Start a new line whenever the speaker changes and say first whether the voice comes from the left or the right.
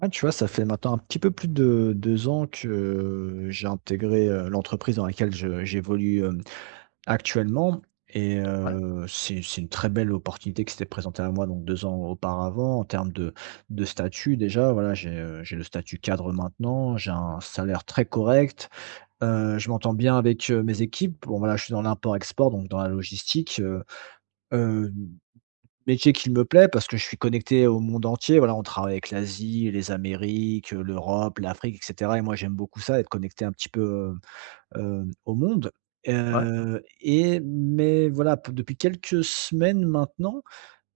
right: Ouais, tu vois, ça fait maintenant un petit peu plus de 2 ans que, j'ai intégré, l'entreprise dans laquelle je j'évolue, actuellement. Et
left: Ouais,
right: c'est une très belle opportunité qui s'était présentée à moi donc 2 ans auparavant en termes de statut déjà. Voilà, j'ai le statut cadre maintenant, j'ai un salaire très correct, je m'entends bien avec, mes équipes. Bon voilà, je suis dans l'import-export donc dans la logistique, hem Métier qui me plaît parce que je suis connecté au monde entier. Voilà, on travaille avec l'Asie, les Amériques, l'Europe, l'Afrique et cetera, et moi j'aime beaucoup ça, être connecté un petit peu, au monde.
left: ouais,
right: Mais voilà, p depuis quelques semaines maintenant,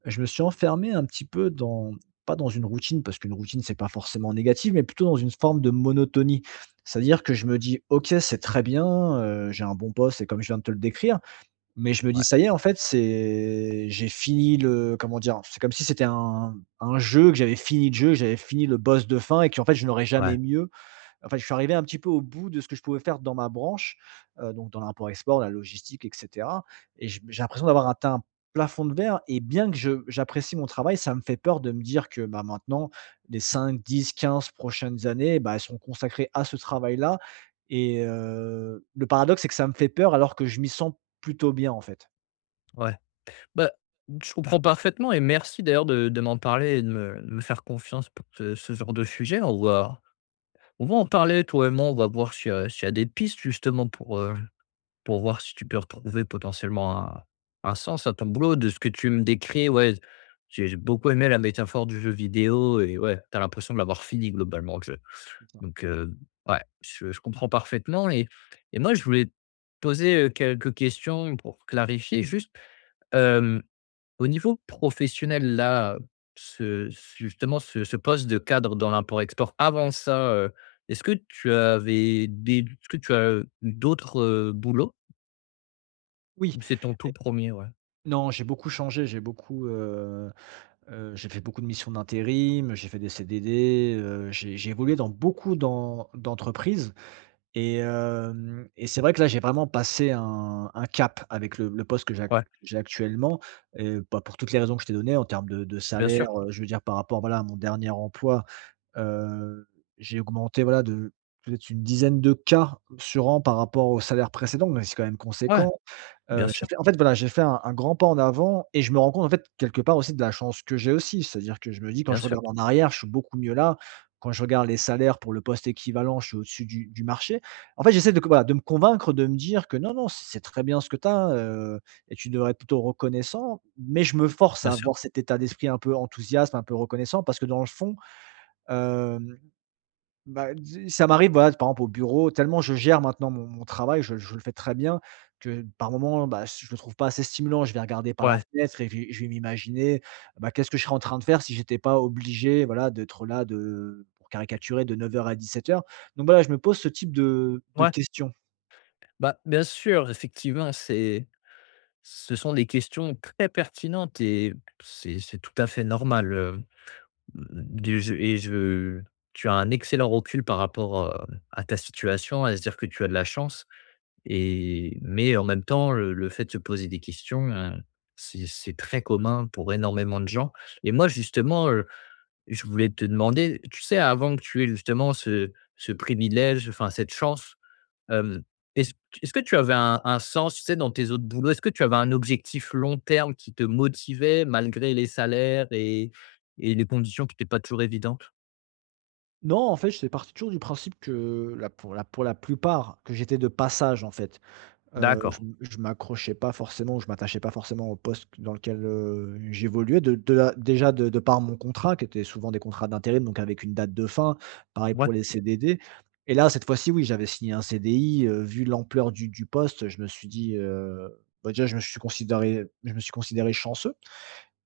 right: je me suis enfermé un petit peu dans pas dans une routine, parce qu'une routine c'est pas forcément négatif, mais plutôt dans une forme de monotonie. C'est-à-dire que je me dis: «OK, c'est très bien, j'ai un bon poste» et comme je viens de te le décrire, mais je me
left: ouais,
right: dis: «Ça y est, en fait, c'est j'ai fini le» comment dire? C'est comme si c'était un jeu, que j'avais fini le jeu, que j'avais fini le boss de fin et qu'en fait, je n'aurais
left: ouais,
right: jamais mieux. Enfin, je suis arrivé un petit peu au bout de ce que je pouvais faire dans ma branche, donc dans l'import-export, la logistique et cetera, et je j'ai l'impression d'avoir atteint un plafond de verre, et bien que je j'apprécie mon travail, ça me fait peur de me dire que, bah, maintenant, les cinq dix quinze prochaines années, bah, elles sont consacrées à ce travail-là. Et le paradoxe, c'est que ça me fait peur alors que je m'y sens plutôt bien, en fait.
left: ouais. Bah, je comprends parfaitement et merci d'ailleurs de m'en parler et de me faire confiance pour ce genre de sujet. On va en parler toi et moi, on va voir s'il y a des pistes justement pour voir si tu peux retrouver potentiellement un sens à ton boulot. De ce que tu me décris, ouais, j'ai beaucoup aimé la métaphore du jeu vidéo et ouais, t'as l'impression de l'avoir fini globalement le jeu.
right: C'est ça.
left: Donc, ouais, je comprends parfaitement et moi je voulais te poser, quelques questions pour clarifier juste. Hem, Au niveau professionnel là, ce justement ce poste de cadre dans l'import-export, avant ça, est-ce que tu avais des est-ce que tu as eu d'autres, boulots?
right: Oui,
left: Ou c'est ton tout
right: et
left: premier? Ouais.
right: non, j'ai beaucoup changé, j'ai beaucoup, j'ai fait beaucoup de missions d'intérim, j'ai fait des CDD, j'ai évolué dans beaucoup d'entreprises. Et c'est vrai que là, j'ai vraiment passé un cap avec le poste que
left: Ouais,
right: j'ai actuellement, et pas pour toutes les raisons que je t'ai données en termes de
left: bien sûr.
right: salaire, je veux dire par rapport, voilà, à mon dernier emploi. Heu, j'ai augmenté voilà de peut-être une dizaine de K sur an par rapport au salaire précédent, mais c'est quand même
left: Ouais,
right: conséquent.
left: bien
right: J'ai
left: sûr,
right: fait en fait voilà, j'ai fait un grand pas en avant et je me rends compte en fait quelque part aussi de la chance que j'ai aussi. C'est-à-dire que je me dis quand
left: bien
right: je
left: sûr,
right: regarde en arrière, je suis beaucoup mieux là. Quand je regarde les salaires pour le poste équivalent, je suis au-dessus du marché. En fait, j'essaie de voilà, de me convaincre, de me dire que non, non, c'est très bien ce que tu as, et tu devrais être plutôt reconnaissant. Mais je me force
left: bien
right: à
left: sûr.
right: avoir cet état d'esprit un peu enthousiaste, un peu reconnaissant parce que dans le fond, Hem, bah, dis ça m'arrive, voilà, par exemple au bureau, tellement je gère maintenant mon travail, je le fais très bien que par moment, bah, si je ne le trouve pas assez stimulant, je vais regarder par la
left: Ouais,
right: fenêtre et je vais m'imaginer, bah, qu'est-ce que je serais en train de faire si j'étais pas obligé, voilà, d'être là de pour caricaturer de neuf heures à dix-sept heures. Donc voilà, je me pose ce type de
left: ouais.
right: questions.
left: Bah, bien sûr, effectivement, c'est. Ce sont des questions très pertinentes et c'est tout à fait normal, du je et je tu as un excellent recul par rapport, à ta situation, à se dire que tu as de la chance et mais en même temps, le fait de se poser des questions, c'est très commun pour énormément de gens et moi justement, je voulais te demander, tu sais, avant que tu aies justement ce privilège, enfin cette chance. Hem, est-ce est-ce que tu avais un sens, tu sais, dans tes autres boulots? Est-ce que tu avais un objectif long terme qui te motivait malgré les salaires et les conditions qui étaient pas toujours évidentes?
right: Non, en fait, j'étais parti toujours du principe que la pour la pour la plupart, que j'étais de passage, en fait.
left: D'accord.
right: Je m'accrochais pas forcément, je m'attachais pas forcément au poste dans lequel, j'évoluais de la déjà de par mon contrat qui était souvent des contrats d'intérim, donc avec une date de fin, pareil
left: Ouais,
right: pour les CDD. Et là, cette fois-ci, oui, j'avais signé un CDI, vu l'ampleur du poste, je me suis dit, bah, déjà je me suis considéré chanceux,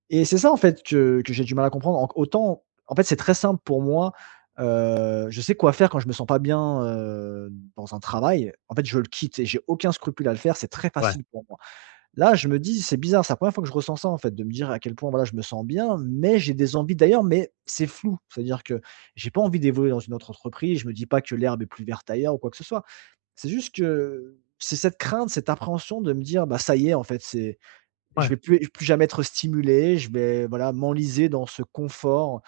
right: et c'est ça, en fait, que j'ai du mal à comprendre. En autant en fait, c'est très simple pour moi, je sais quoi faire quand je me sens pas bien, dans un travail. En fait, je le quitte et j'ai aucun scrupule à le faire, c'est très
left: ouais,
right: facile pour moi. Là, je me dis: «C'est bizarre, c'est la première fois que je ressens ça, en fait», de me dire à quel point, voilà, je me sens bien, mais j'ai des envies d'ailleurs, mais c'est flou. C'est-à-dire que j'ai pas envie d'évoluer dans une autre entreprise, je me dis pas que l'herbe est plus verte ailleurs ou quoi que ce soit. C'est juste que c'est cette crainte, cette appréhension de me dire: «Bah, ça y est, en fait, c'est je
left: ouais,
right: vais plus jamais être stimulé, je vais, voilà, m'enliser dans ce confort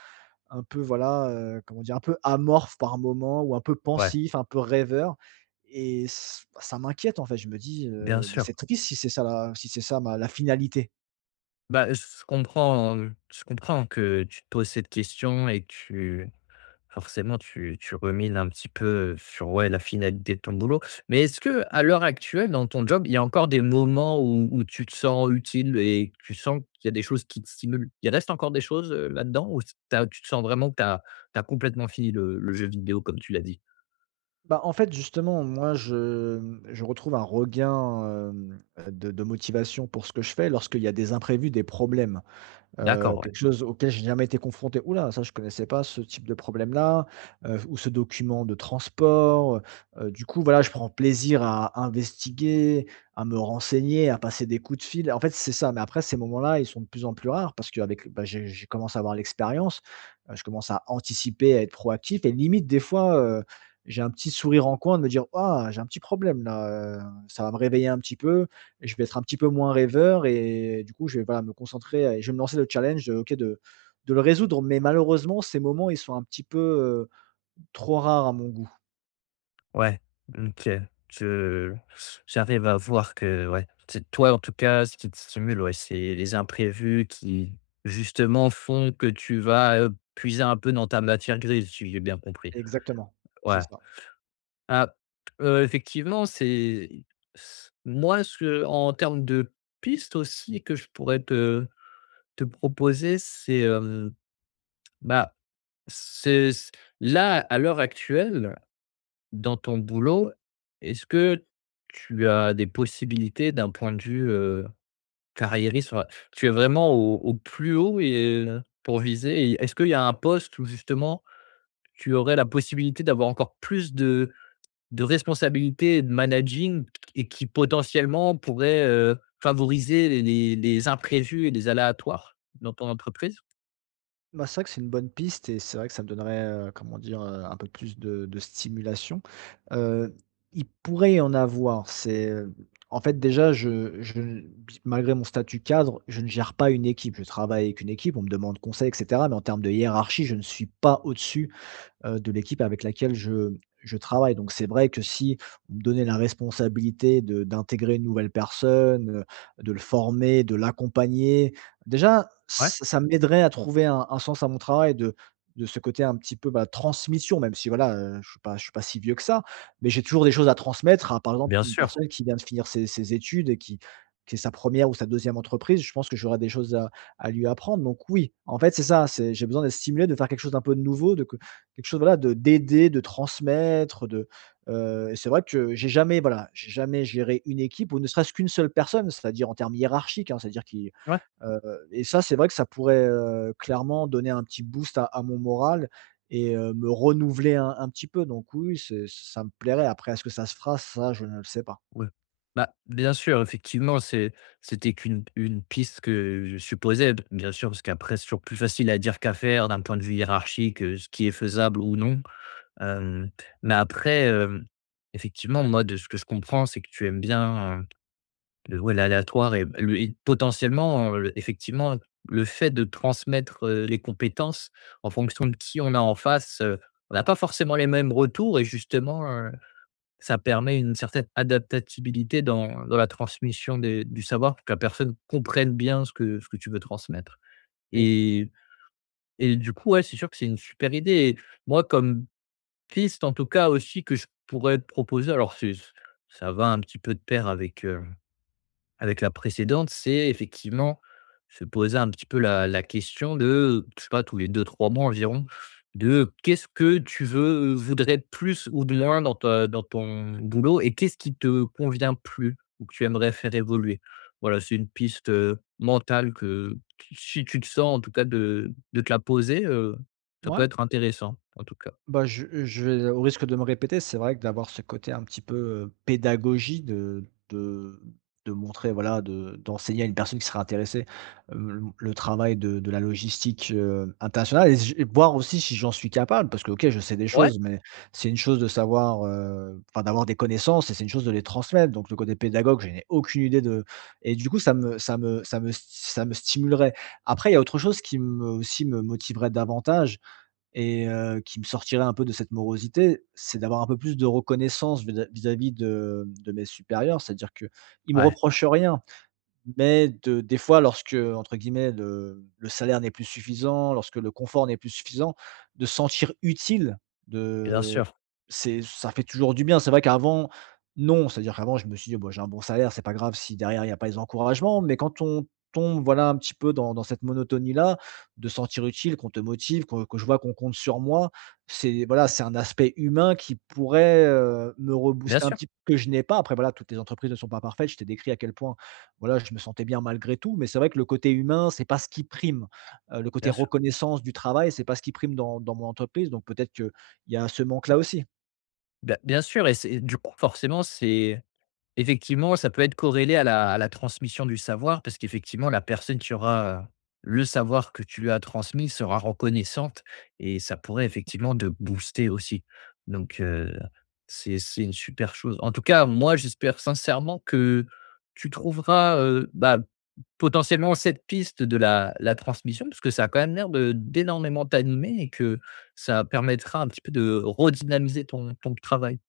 right: un peu, voilà, comment dire? Un peu amorphe par moment ou un peu
left: ouais,
right: pensif, un peu rêveur, et ç ça m'inquiète, en fait. Je me dis,
left: bien
right: «Bah,
left: sûr.
right: c'est triste si c'est ça la si c'est ça ma la finalité».
left: Bah, je comprends que tu te poses cette question et que tu. Forcément, tu remines un petit peu sur, ouais, la finalité de ton boulot. Mais est-ce que à l'heure actuelle, dans ton job, il y a encore des moments où où tu te sens utile et que tu sens qu'il y a des choses qui te stimulent? Il reste encore des choses, là-dedans ou tu tu te sens vraiment que tu as complètement fini le jeu vidéo comme tu l'as dit?
right: Bah, en fait, justement, moi, je, mmh, je retrouve un regain, de motivation pour ce que je fais lorsqu'il y a des imprévus, des problèmes.
left: D'accord, ouais.
right: Quelque chose auquel j'ai jamais été confronté. Oula, ça je connaissais pas ce type de problème-là, ou ce document de transport», du coup, voilà, je prends plaisir à investiguer, à me renseigner, à passer des coups de fil. En fait, c'est ça, mais après ces moments-là, ils sont de plus en plus rares parce qu'avec bah, j'ai je commence à avoir l'expérience, je commence à anticiper, à être proactif, et limite des fois, j'ai un petit sourire en coin de me dire: «Ah, j'ai un petit problème là, heu», ça va me réveiller un petit peu, je vais être un petit peu moins rêveur et du coup, je vais, voilà, me concentrer et je vais me lancer le challenge de OK, de le résoudre. Mais malheureusement, ces moments, ils sont un petit peu, heu, trop rares à mon goût.
left: Ouais, OK. Je J'arrive à voir que ouais, c'est toi, en tout cas, ce qui te stimule, ouais, c'est les imprévus qui, justement, font que tu vas, puiser un peu dans ta matière grise, si j'ai bien compris.
right: Exactement, c'est
left: Ouais.
right: ça.
left: Ah, effectivement, c'est moi, ce en termes de pistes aussi que je pourrais te te proposer, c'est, bah, c'est là, à l'heure actuelle. Dans ton boulot, est-ce que tu as des possibilités d'un point de vue, carriériste? Enfin, tu es vraiment au au plus haut et pour viser et est-ce qu'il y a un poste où justement tu aurais la possibilité d'avoir encore plus de responsabilités et de managing et qui potentiellement pourrait, favoriser les imprévus et les aléatoires dans ton entreprise?
right: Bah, c'est vrai que c'est une bonne piste et c'est vrai que ça me donnerait, comment dire? Un peu plus de stimulation. Heu, il pourrait y en avoir, c'est, en fait, déjà, je n malgré mon statut cadre, je ne gère pas une équipe. Je travaille avec une équipe, on me demande conseil et cetera, mais en termes de hiérarchie, je ne suis pas au-dessus, de l'équipe avec laquelle je travaille. Donc c'est vrai que si on me donnait la responsabilité de d'intégrer une nouvelle personne, de le former, de l'accompagner, déjà
left: Ouais,
right: ça m'aiderait à trouver un sens à mon travail de ce côté un petit peu, bah, transmission, même si voilà, je suis pas si vieux que ça, mais j'ai toujours des choses à transmettre à, par exemple,
left: bien
right: une
left: sûr.
right: personne qui vient de finir ses ses études et qui est sa première ou sa deuxième entreprise. Je pense que j'aurai des choses à lui apprendre. Donc oui, en fait, c'est ça, c'est j'ai besoin d'être stimulé, de faire quelque chose d'un peu de nouveau, de quelque chose, voilà, de d'aider, de transmettre, de, et c'est vrai que j'ai jamais, voilà, j'ai jamais géré une équipe ou ne serait-ce qu'une seule personne, c'est-à-dire en termes hiérarchiques, hein, c'est-à-dire qui,
left: Ouais,
right: et ça, c'est vrai que ça pourrait, clairement donner un petit boost à mon moral, et me renouveler un petit peu, donc oui, oui, c'est ça me plairait. Après est-ce que ça se fera? Ça, je ne le sais pas.
left: ouais. Bah, bien sûr, effectivement, c'est. C'était qu'une une piste que je supposais, b bien sûr, parce qu'après, c'est toujours plus facile à dire qu'à faire d'un point de vue hiérarchique, ce qui est faisable ou non. Hem, mais après, effectivement, moi, de ce que je comprends, c'est que tu aimes bien. Le Ouais, l'aléatoire et le et potentiellement, effectivement, le fait de transmettre, les compétences en fonction de qui on a en face, on n'a pas forcément les mêmes retours et justement, ça permet une certaine adaptabilité dans la transmission des du savoir pour que la personne comprenne bien ce que tu veux transmettre
right: Et
left: et et du coup, ouais, c'est sûr que c'est une super idée et moi, comme piste, en tout cas, aussi, que je pourrais te proposer, alors c'est ça va un petit peu de pair avec, avec la précédente, c'est effectivement se poser un petit peu la question de, je sais pas, tous les deux trois mois environ, de qu'est-ce que tu veux voudrais être plus ou de moins dans ta dans ton boulot et qu'est-ce qui te convient plus ou que tu aimerais faire évoluer? Voilà, c'est une piste, mentale que si tu te sens en tout cas de te la poser, ça peut
right: ouais.
left: être intéressant en tout cas.
right: Bah, je vais au risque de me répéter, c'est vrai que d'avoir ce côté un petit peu, pédagogie de montrer, voilà, de d'enseigner à une personne qui serait intéressée, le travail de la logistique, internationale et j et voir aussi si j'en suis capable parce que, OK, je sais des
left: Ouais,
right: choses, mais c'est une chose de savoir, enfin, d'avoir des connaissances et c'est une chose de les transmettre, donc le côté pédagogue, je n'ai aucune idée de, et du coup, ça me stimulerait. Après, il y a autre chose qui me aussi me motiverait davantage, et qui me sortirait un peu de cette morosité, c'est d'avoir un peu plus de reconnaissance vis-à-vis de mes supérieurs. C'est-à-dire que ils me
left: ouais,
right: reprochent rien. Mais de des fois lorsque, entre guillemets, le salaire n'est plus suffisant, lorsque le confort n'est plus suffisant, de se sentir utile,
left: bien
right: de
left: sûr,
right: c'est ça fait toujours du bien. C'est vrai qu'avant, non, c'est-à-dire qu'avant je me suis dit: bon j'ai un bon salaire, c'est pas grave si derrière il y a pas les encouragements» mais quand on tombe, voilà, un petit peu dans dans cette monotonie-là, de se sentir utile, qu'on te motive, que je vois qu'on compte sur moi, c'est voilà, c'est un aspect humain qui pourrait, me
left: bien
right: rebooster un
left: sûr,
right: petit peu que je n'ai pas. Après voilà, toutes les entreprises ne sont pas parfaites, je t'ai décrit à quel point voilà, je me sentais bien malgré tout, mais c'est vrai que le côté humain, c'est pas ce qui prime. Le côté
left: bien sûr.
right: reconnaissance du travail, c'est pas ce qui prime dans dans mon entreprise, donc peut-être qu'il y a ce manque-là aussi.
left: Bah, bien sûr et c'est du coup forcément c'est. Effectivement, ça peut être corrélé à la transmission du savoir parce qu'effectivement la personne qui aura, le savoir que tu lui as transmis sera reconnaissante et ça pourrait effectivement te booster aussi. Donc c'est une super chose. En tout cas, moi, j'espère sincèrement que tu trouveras, bah, potentiellement cette piste de la transmission parce que ça a quand même l'air de d'énormément t'animer et que ça permettra un petit peu de redynamiser ton ton travail.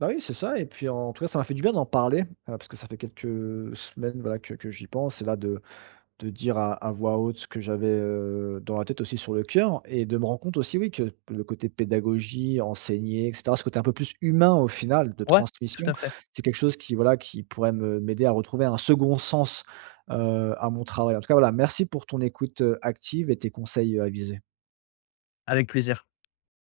right: Bah, oui, c'est ça et puis en tout cas, ça m'a fait du bien d'en parler, parce que ça fait quelques semaines, voilà, que j'y pense et là de dire à voix haute ce que j'avais, dans la tête aussi sur le cœur et de me rendre compte aussi, oui, que le côté pédagogie, enseigner et cetera, ce côté un peu plus humain au final de
left: Ouais, tout
right: transmission,
left: à fait,
right: c'est quelque chose qui, voilà, qui pourrait me m'aider à retrouver un second sens, à mon travail. En tout cas, voilà, merci pour ton écoute, active et tes conseils, avisés.
left: avec plaisir.